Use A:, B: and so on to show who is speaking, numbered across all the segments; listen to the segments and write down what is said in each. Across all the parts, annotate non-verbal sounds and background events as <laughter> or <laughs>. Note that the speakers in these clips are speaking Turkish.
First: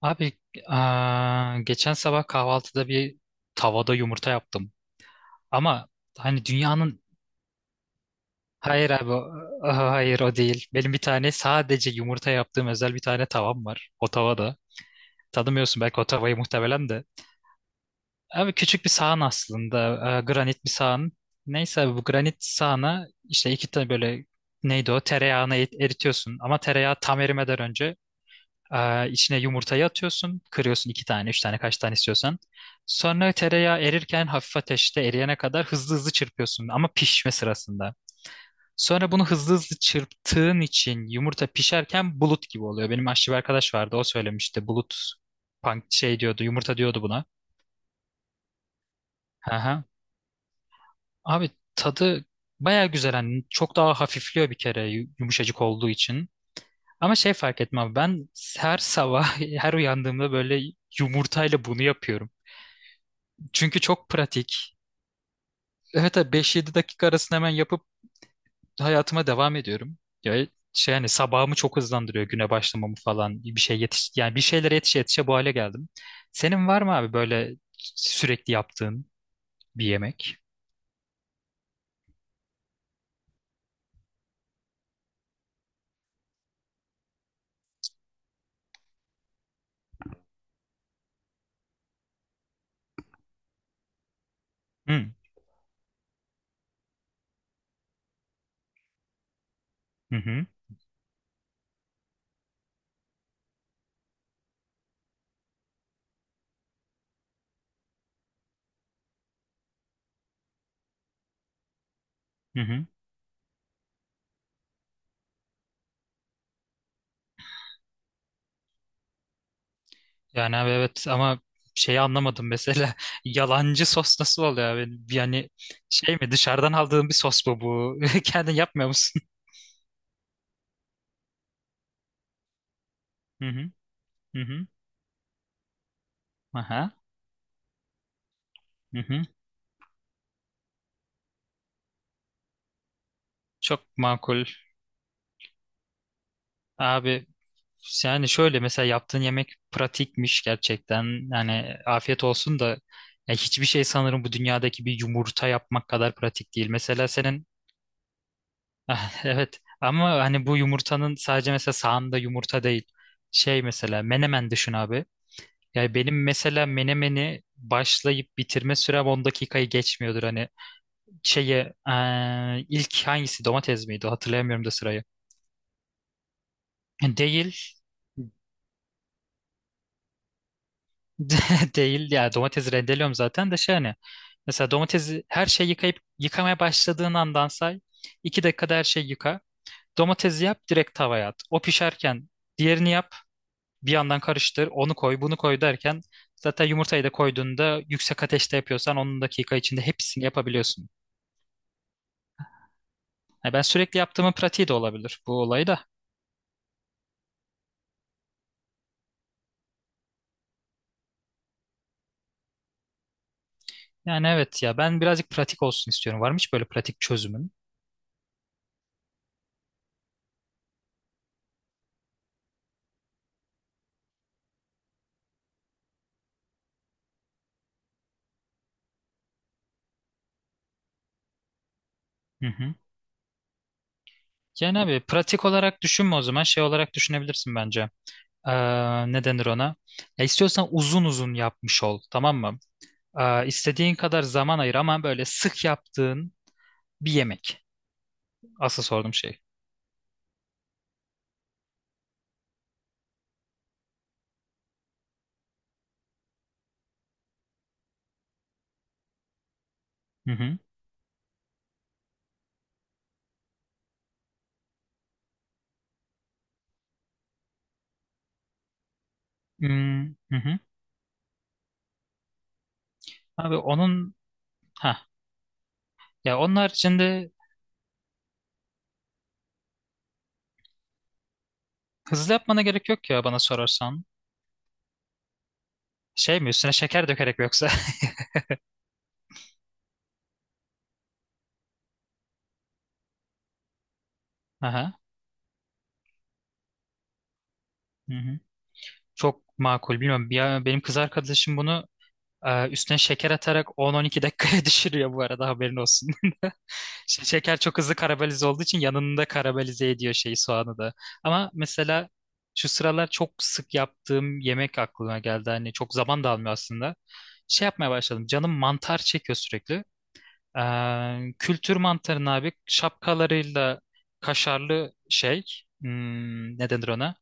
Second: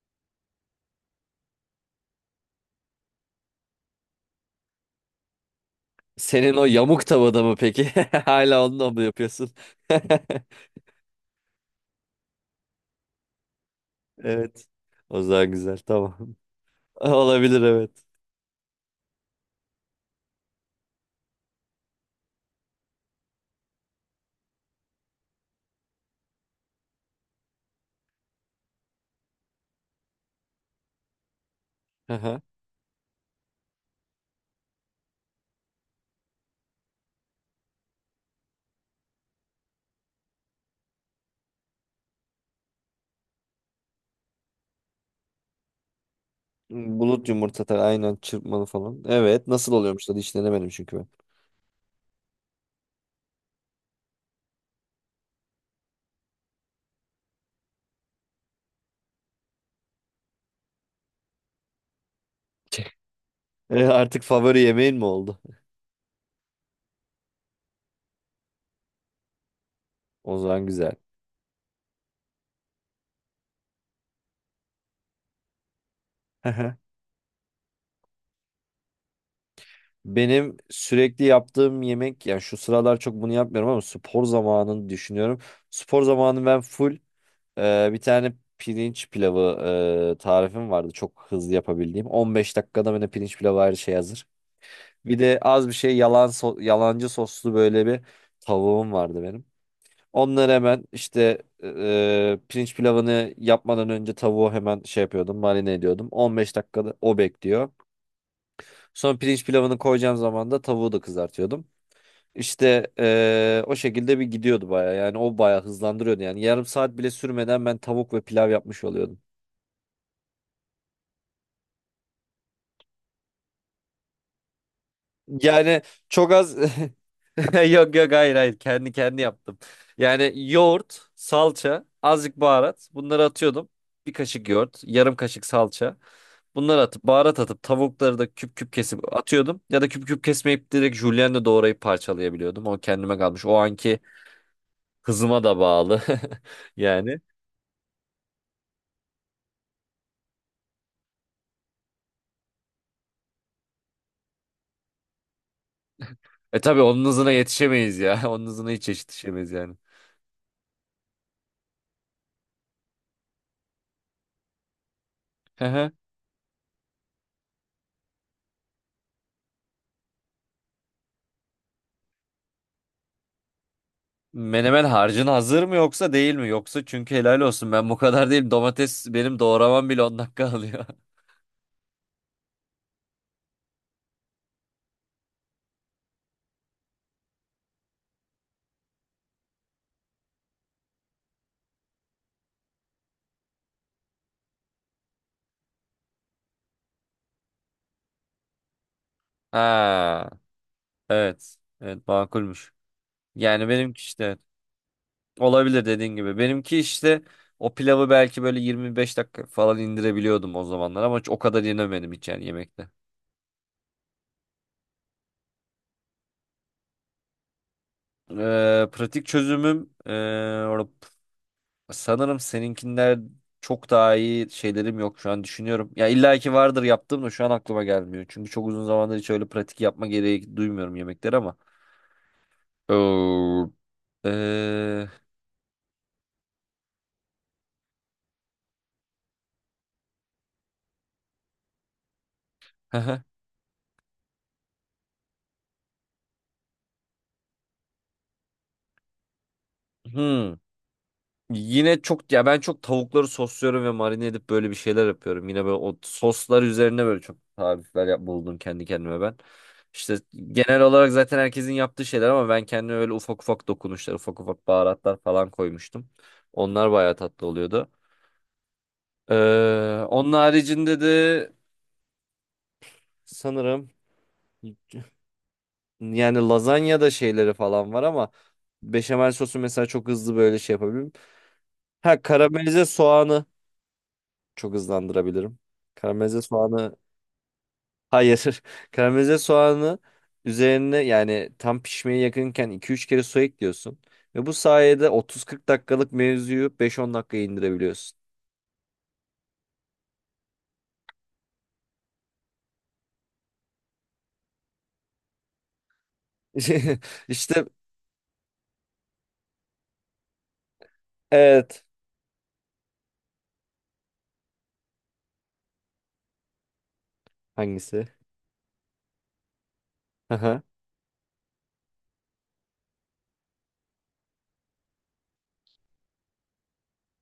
A: Abi, geçen sabah kahvaltıda bir tavada yumurta yaptım. Ama hani
B: Senin o
A: dünyanın
B: yamuk tavada mı peki? <laughs> Hala onunla
A: hayır
B: mı
A: abi o-
B: yapıyorsun?
A: aha,
B: <laughs>
A: hayır o değil. Benim bir tane sadece yumurta yaptığım özel bir tane tavam var. O tavada.
B: Evet. O zaman güzel,
A: Tanımıyorsun belki o
B: tamam.
A: tavayı, muhtemelen
B: <laughs>
A: de.
B: Olabilir, evet.
A: Abi küçük bir sahan aslında. Granit bir sahan. Neyse abi, bu granit sahana işte iki tane böyle, neydi o, tereyağını eritiyorsun. Ama tereyağı tam erimeden önce içine yumurtayı atıyorsun. Kırıyorsun iki tane, üç tane, kaç tane istiyorsan.
B: Aha.
A: Sonra tereyağı erirken, hafif ateşte eriyene kadar, hızlı hızlı çırpıyorsun, ama pişme sırasında. Sonra bunu hızlı hızlı çırptığın için yumurta pişerken bulut gibi oluyor. Benim aşçı bir arkadaş vardı, o söylemişti. Bulut pank şey diyordu, yumurta diyordu buna.
B: Bulut yumurta tabii, aynen çırpmalı falan. Evet, nasıl
A: Aha.
B: oluyormuş da hiç denemedim çünkü ben.
A: Abi tadı baya güzel. Hani çok daha hafifliyor bir kere, yumuşacık olduğu için. Ama şey, fark etmem ben her sabah <laughs> her uyandığımda böyle yumurtayla bunu yapıyorum.
B: <laughs>
A: Çünkü
B: E,
A: çok
B: artık favori
A: pratik.
B: yemeğin mi oldu?
A: Evet abi, 5-7 dakika arasında hemen yapıp hayatıma devam ediyorum.
B: O
A: Ya
B: zaman güzel.
A: şey, hani sabahımı çok hızlandırıyor, güne başlamamı falan. Bir şey yetiş, yani bir şeylere yetişe yetişe bu hale geldim. Senin
B: Aha.
A: var mı abi böyle sürekli yaptığın bir yemek?
B: Benim sürekli yaptığım yemek, yani şu sıralar çok bunu yapmıyorum ama spor zamanını düşünüyorum. Spor zamanı ben full, bir tane pirinç pilavı tarifim vardı. Çok hızlı yapabildiğim. 15 dakikada böyle pirinç pilavı, her şey hazır.
A: Hı
B: Bir de az bir şey yalancı soslu böyle bir tavuğum vardı benim.
A: hı hı.
B: Onları hemen işte pirinç pilavını yapmadan önce tavuğu hemen şey yapıyordum, marine ediyordum. 15 dakikada o bekliyor. Sonra pirinç pilavını koyacağım zaman da tavuğu da kızartıyordum.
A: Hı hı.
B: İşte o şekilde bir gidiyordu baya, yani o baya hızlandırıyordu, yani yarım saat bile sürmeden ben tavuk ve pilav yapmış oluyordum.
A: Yani abi evet, ama şeyi anlamadım mesela, <laughs> yalancı sos nasıl oluyor abi? Yani
B: Yani
A: şey mi,
B: çok az.
A: dışarıdan aldığın bir sos mu
B: <laughs> Yok
A: bu?
B: yok,
A: <laughs>
B: hayır
A: Kendin
B: hayır,
A: yapmıyor
B: kendi
A: musun?
B: yaptım. Yani yoğurt, salça, azıcık baharat, bunları
A: Hı
B: atıyordum.
A: hı
B: Bir
A: hı
B: kaşık
A: hı.
B: yoğurt, yarım kaşık salça. Bunları
A: Aha.
B: atıp baharat atıp tavukları da küp küp
A: Hı
B: kesip
A: hı.
B: atıyordum. Ya da küp küp kesmeyip direkt julienne doğrayıp parçalayabiliyordum. O kendime kalmış. O
A: Çok
B: anki
A: makul.
B: hızıma da bağlı. <laughs> Yani.
A: Abi, yani şöyle, mesela yaptığın yemek pratikmiş gerçekten. Yani afiyet olsun da, ya hiçbir şey sanırım bu dünyadaki bir yumurta yapmak kadar pratik
B: E
A: değil.
B: tabii onun
A: Mesela
B: hızına
A: senin
B: yetişemeyiz ya. <laughs> Onun hızına hiç
A: <laughs>
B: yetişemeyiz
A: evet,
B: yani.
A: ama hani bu yumurtanın sadece, mesela sağında yumurta değil. Şey, mesela menemen düşün abi. Yani
B: <laughs>
A: benim mesela menemeni başlayıp bitirme sürem 10 dakikayı geçmiyordur, hani şeye, ilk hangisi domates miydi hatırlayamıyorum da
B: Menemen
A: sırayı.
B: harcın hazır mı yoksa değil mi? Yoksa çünkü helal
A: Değil.
B: olsun, ben bu kadar değilim. Domates benim doğramam bile 10 dakika alıyor. <laughs>
A: <laughs> Değil ya, domates rendeliyorum zaten de, şey hani, mesela domatesi, her şeyi yıkayıp, yıkamaya başladığın andan say, 2 dakikada her şeyi yıka, domatesi yap direkt tavaya at, o pişerken diğerini yap, bir yandan karıştır, onu koy bunu koy derken, zaten yumurtayı da koyduğunda, yüksek ateşte yapıyorsan, 10 dakika içinde hepsini
B: Ha,
A: yapabiliyorsun.
B: evet. Evet, makulmüş.
A: Yani ben
B: Yani benimki
A: sürekli
B: işte,
A: yaptığımın
B: evet.
A: pratiği de olabilir bu olayda.
B: Olabilir, dediğin gibi. Benimki işte o pilavı belki böyle 25 dakika falan indirebiliyordum o zamanlar ama hiç o kadar yenemedim, hiç yani yemekte.
A: Yani evet ya, ben birazcık pratik olsun istiyorum. Var mı hiç böyle pratik çözümün?
B: Pratik çözümüm, sanırım seninkinden çok daha iyi şeylerim yok şu an, düşünüyorum. Ya illa ki vardır yaptığım da şu an aklıma gelmiyor. Çünkü çok uzun zamandır hiç öyle pratik yapma gereği duymuyorum yemekleri ama.
A: Hı hı.
B: Oo.
A: Yani abi
B: Ee,
A: pratik olarak düşünme, o zaman şey olarak düşünebilirsin bence. Ne denir ona? Ya istiyorsan uzun uzun yapmış ol, tamam mı?
B: <laughs>
A: İstediğin kadar zaman ayır ama böyle sık yaptığın bir yemek. Asıl sorduğum şey.
B: hmm. Yine çok, ya ben çok tavukları sosluyorum ve marine edip böyle bir şeyler yapıyorum. Yine böyle o soslar üzerine böyle çok tarifler buldum kendi kendime ben. İşte
A: Hı hı.
B: genel olarak zaten herkesin yaptığı şeyler ama ben kendime öyle ufak ufak dokunuşlar, ufak ufak baharatlar falan koymuştum. Onlar bayağı tatlı oluyordu. Ee,
A: Hmm,
B: onun
A: hı hı.
B: haricinde de
A: Abi
B: sanırım,
A: onun, ha, ya
B: yani
A: onun
B: lazanya da
A: haricinde
B: şeyleri falan var ama beşamel sosu mesela çok hızlı böyle şey yapabilirim. Ha,
A: hızlı yapmana
B: karamelize
A: gerek yok ya, bana
B: soğanı
A: sorarsan.
B: çok hızlandırabilirim.
A: Şey
B: Karamelize
A: mi, üstüne
B: soğanı,
A: şeker dökerek mi yoksa? <laughs>
B: hayır. <laughs> Karamelize soğanı üzerine, yani tam pişmeye yakınken iki üç kere su ekliyorsun. Ve bu
A: Aha.
B: sayede 30-40 dakikalık mevzuyu 5-10 dakikaya
A: Hı
B: indirebiliyorsun.
A: hı. Çok makul. Bilmiyorum. Benim kız arkadaşım bunu üstüne şeker atarak 10-12 dakikaya <laughs> düşürüyor bu arada, haberin olsun.
B: <laughs>
A: Şeker
B: İşte,
A: çok hızlı karamelize olduğu için, yanında karamelize ediyor şeyi, soğanı da. Ama
B: evet.
A: mesela şu sıralar çok sık yaptığım yemek aklıma geldi. Hani çok zaman da almıyor aslında. Şey yapmaya
B: Hangisi?
A: başladım. Canım mantar çekiyor sürekli.
B: Aha.
A: Kültür mantarını abi, şapkalarıyla kaşarlı şey. Ne denir ona?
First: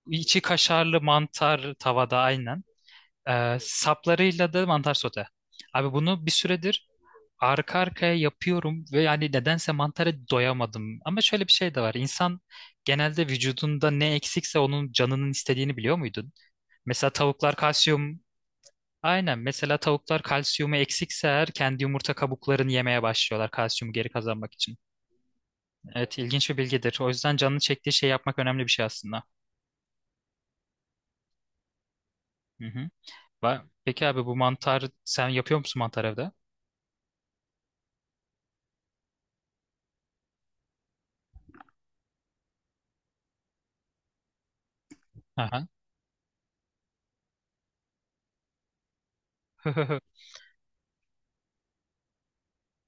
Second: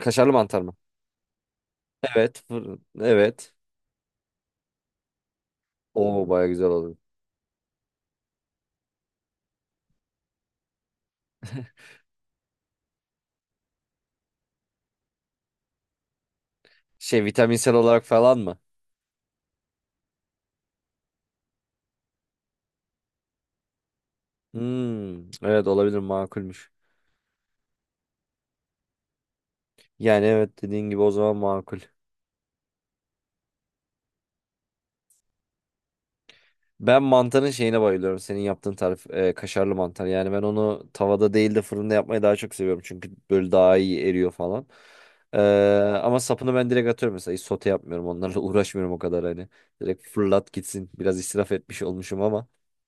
B: Kaşarlı
A: İçi
B: mantar mı?
A: kaşarlı mantar tavada,
B: Evet.
A: aynen.
B: Fırın. Evet.
A: Saplarıyla da mantar sote. Abi bunu
B: O
A: bir
B: baya güzel
A: süredir
B: olur.
A: arka arkaya yapıyorum ve yani nedense mantara doyamadım. Ama şöyle bir şey de var. İnsan genelde vücudunda ne eksikse onun canının istediğini biliyor muydun? Mesela
B: Şey,
A: tavuklar
B: vitaminsel olarak
A: kalsiyum.
B: falan mı?
A: Aynen. Mesela tavuklar kalsiyumu eksikse eğer, kendi yumurta kabuklarını yemeye başlıyorlar, kalsiyumu geri kazanmak için.
B: Hmm, evet, olabilir,
A: Evet, ilginç bir
B: makulmüş.
A: bilgidir. O yüzden canını çektiği şey yapmak önemli bir şey aslında.
B: Yani evet, dediğin gibi o zaman makul.
A: Hı hı. Peki abi bu mantar, sen yapıyor musun mantar evde?
B: Ben mantarın şeyine bayılıyorum. Senin yaptığın tarif, kaşarlı mantar. Yani ben onu tavada değil de fırında yapmayı daha çok seviyorum. Çünkü böyle daha iyi eriyor falan. Ee,
A: Aha.
B: ama sapını ben direkt atıyorum mesela. Hiç sote yapmıyorum. Onlarla <laughs> uğraşmıyorum o kadar hani. Direkt
A: <laughs>
B: fırlat gitsin. Biraz israf etmiş olmuşum ama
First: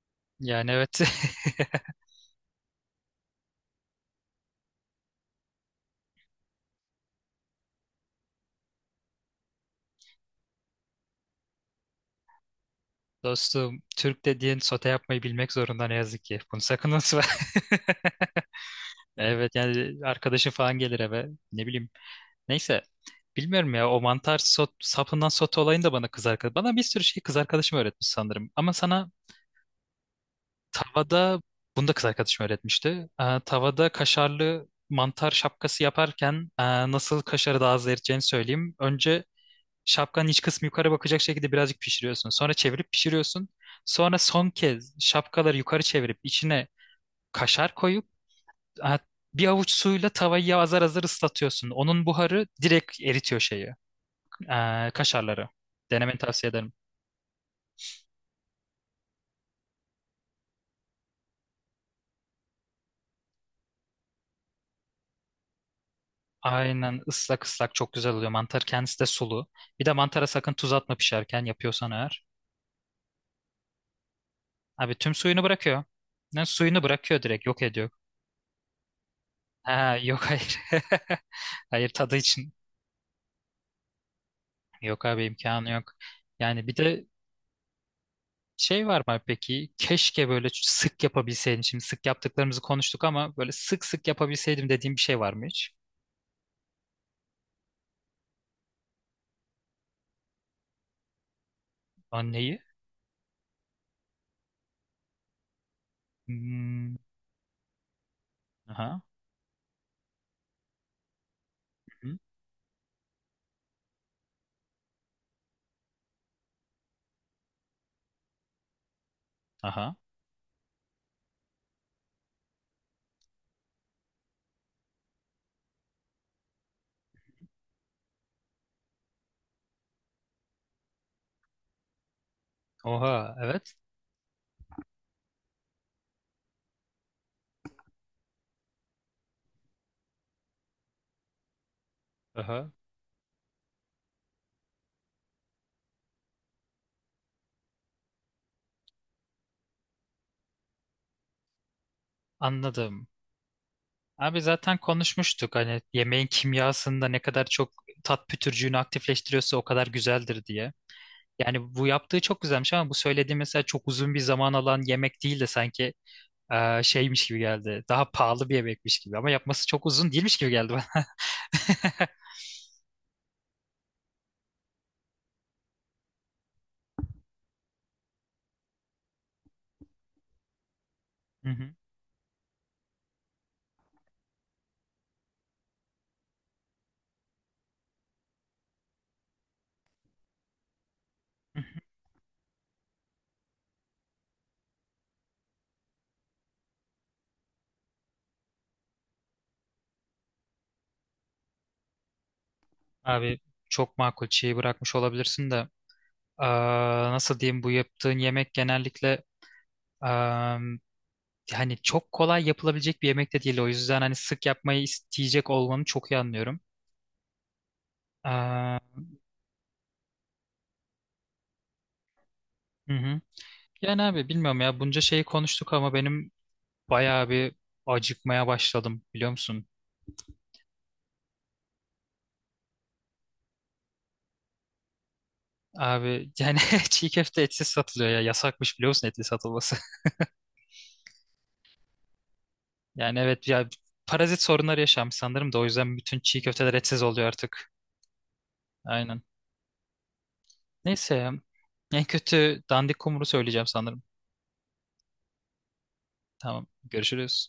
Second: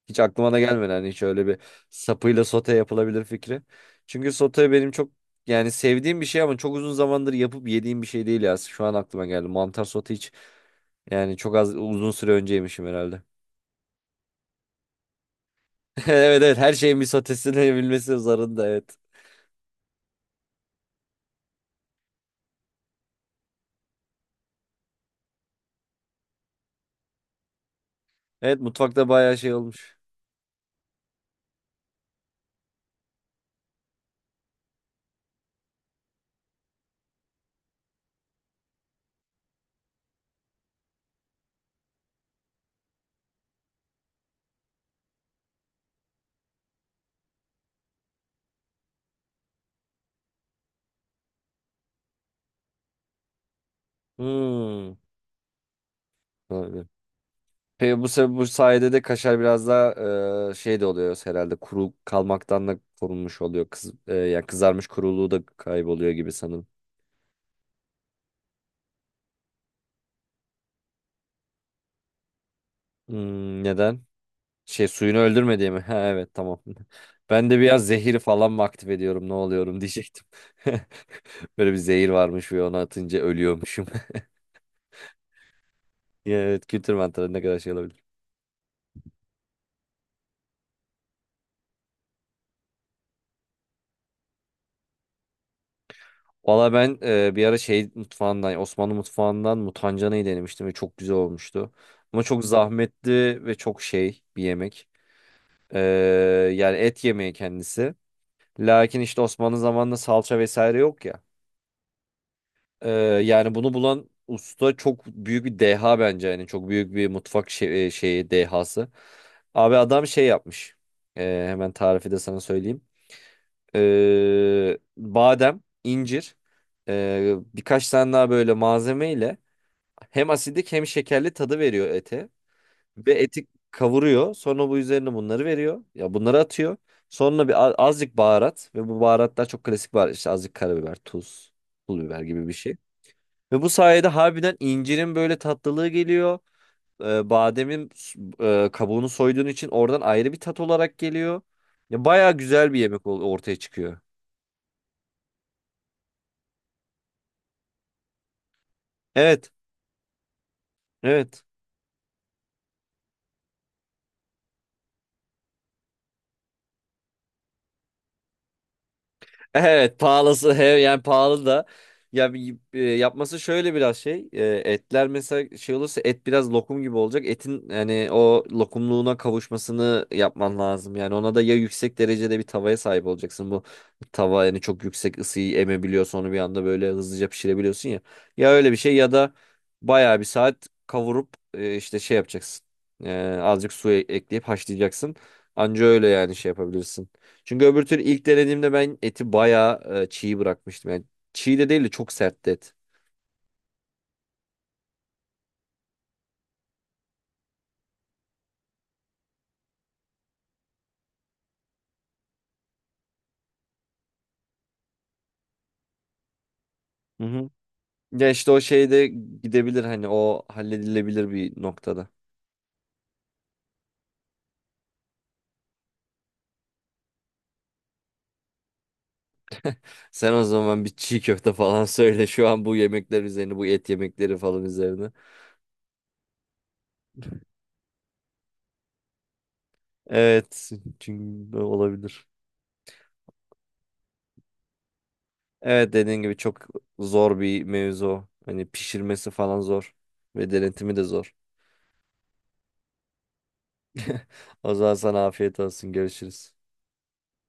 B: hiç aklıma da
A: Yani
B: gelmedi.
A: evet.
B: Hani hiç
A: <laughs>
B: öyle bir sapıyla sote yapılabilir fikri. Çünkü sote benim çok, yani sevdiğim bir şey ama çok uzun zamandır yapıp yediğim bir şey değil ya. Şu an aklıma geldi. Mantar sote hiç, yani çok az, uzun süre önce yemişim herhalde.
A: Dostum, Türk dediğin sote yapmayı bilmek zorunda ne
B: <laughs>
A: yazık ki.
B: Evet, evet,
A: Bunu
B: her
A: sakın
B: şeyin bir
A: unutma. <laughs>
B: sotesini zarında, evet.
A: Evet, yani arkadaşın falan gelir eve. Ne bileyim. Neyse. Bilmiyorum ya, o mantar sapından sote olayını da bana kız arkadaş. Bana bir sürü şey kız arkadaşım öğretmiş sanırım.
B: Evet,
A: Ama
B: mutfakta
A: sana
B: bayağı şey olmuş.
A: tavada bunu da kız arkadaşım öğretmişti. Tavada kaşarlı mantar şapkası yaparken, nasıl kaşarı daha az eriteceğini söyleyeyim. Önce şapkanın iç kısmı yukarı bakacak şekilde birazcık pişiriyorsun. Sonra çevirip pişiriyorsun. Sonra son kez şapkaları yukarı çevirip içine kaşar koyup, ha, bir avuç suyla tavayı azar azar ıslatıyorsun. Onun buharı direkt eritiyor şeyi,
B: Hmm.
A: kaşarları. Denemeni tavsiye ederim.
B: Olabilir. Peki bu, bu sayede de kaşar biraz daha şey de oluyor herhalde, kuru kalmaktan da korunmuş oluyor. Yani kızarmış kuruluğu da kayboluyor gibi sanırım.
A: Aynen, ıslak ıslak çok güzel oluyor. Mantar kendisi de sulu. Bir de mantara sakın tuz atma, pişerken yapıyorsan eğer.
B: Hmm, neden? Şey,
A: Abi tüm
B: suyunu
A: suyunu
B: öldürme diye mi? <laughs>
A: bırakıyor.
B: Ha, evet,
A: Yani
B: tamam. <laughs>
A: suyunu bırakıyor, direkt
B: Ben de
A: yok
B: biraz
A: ediyor.
B: zehir falan mı aktif ediyorum, ne oluyorum
A: Ha, yok
B: diyecektim.
A: hayır.
B: <laughs>
A: <laughs>
B: Böyle bir
A: Hayır,
B: zehir
A: tadı
B: varmış
A: için.
B: ve onu atınca ölüyormuşum.
A: Yok abi, imkanı yok.
B: <laughs> Ya, evet,
A: Yani bir
B: kültür
A: de
B: mantarı ne kadar şey olabilir.
A: şey var mı peki? Keşke böyle sık yapabilseydim. Şimdi sık yaptıklarımızı konuştuk, ama böyle sık sık yapabilseydim dediğim bir şey var mı hiç?
B: Valla ben bir ara şey mutfağından, Osmanlı mutfağından mutancanayı denemiştim ve çok güzel olmuştu. Ama çok
A: Anneyi?
B: zahmetli ve çok şey bir yemek. E, yani
A: Hmm,
B: et yemeği kendisi. Lakin
A: aha.
B: işte Osmanlı zamanında salça vesaire yok ya.
A: Hı.
B: E, yani bunu bulan usta çok büyük bir deha bence. Yani çok büyük bir mutfak şey, şeyi, dehası. Abi
A: Aha.
B: adam şey yapmış. Hemen tarifi de sana söyleyeyim. Badem, incir, birkaç tane daha böyle malzemeyle hem asidik hem şekerli tadı veriyor ete. Ve
A: Oha.
B: eti
A: Evet.
B: kavuruyor. Sonra bu üzerine bunları veriyor. Ya bunları atıyor. Sonra bir azıcık baharat ve bu baharatlar çok klasik baharat. İşte azıcık karabiber, tuz, pul biber gibi bir
A: Aha.
B: şey. Ve bu sayede harbiden incirin böyle tatlılığı geliyor. Bademin kabuğunu soyduğun için oradan ayrı bir tat olarak geliyor. Ya bayağı güzel bir yemek
A: Anladım.
B: ortaya çıkıyor.
A: Abi zaten konuşmuştuk, hani yemeğin kimyasında ne kadar çok tat pütürcüğünü
B: Evet.
A: aktifleştiriyorsa o kadar güzeldir diye.
B: Evet.
A: Yani
B: <laughs>
A: bu yaptığı çok güzelmiş, ama bu söylediğim mesela çok uzun bir zaman alan yemek değil de sanki şeymiş gibi geldi. Daha pahalı bir yemekmiş gibi, ama yapması çok
B: Evet,
A: uzun değilmiş gibi
B: pahalısı, he,
A: geldi
B: yani
A: bana.
B: pahalı da,
A: <laughs>
B: ya yapması şöyle biraz şey, etler mesela şey olursa, et biraz lokum gibi olacak, etin yani o lokumluğuna kavuşmasını yapman lazım. Yani ona da
A: Hı
B: ya
A: hı.
B: yüksek derecede bir tavaya sahip olacaksın, bu tava yani çok yüksek ısıyı emebiliyor, sonra bir anda böyle hızlıca pişirebiliyorsun ya. Ya öyle bir şey ya da bayağı bir saat kavurup
A: Hı hı.
B: işte şey yapacaksın. Azıcık su ekleyip haşlayacaksın, anca öyle yani şey yapabilirsin. Çünkü öbür türlü ilk denediğimde ben eti bayağı çiğ bırakmıştım. Yani çiğ de değil de çok sertti et.
A: Abi çok makul, şeyi bırakmış olabilirsin de, eee, nasıl diyeyim, bu yaptığın yemek genellikle, eee, hani çok kolay yapılabilecek bir yemek de değil, o yüzden hani sık yapmayı isteyecek olmanı çok iyi anlıyorum.
B: Hı hı. Ya işte o
A: Eee,
B: şey de gidebilir, hani o halledilebilir bir noktada.
A: hı hı. Yani abi bilmiyorum ya, bunca şeyi konuştuk ama benim bayağı bir acıkmaya başladım, biliyor musun?
B: Sen o zaman bir çiğ köfte falan <laughs> söyle şu an, bu yemekler üzerine, bu et yemekleri falan üzerine.
A: Abi yani <laughs> çiğ köfte etsiz satılıyor ya. Yasakmış biliyor musun etli satılması? <laughs>
B: Evet, çünkü olabilir.
A: Yani evet ya, parazit sorunları yaşanmış sanırım, da o
B: Evet,
A: yüzden bütün
B: dediğin gibi
A: çiğ
B: çok
A: köfteler etsiz oluyor
B: zor bir
A: artık.
B: mevzu. Hani
A: Aynen.
B: pişirmesi falan zor ve denetimi de
A: Neyse ya.
B: zor.
A: En kötü dandik kumru söyleyeceğim sanırım.
B: O zaman sana afiyet olsun, görüşürüz.
A: Tamam. Görüşürüz.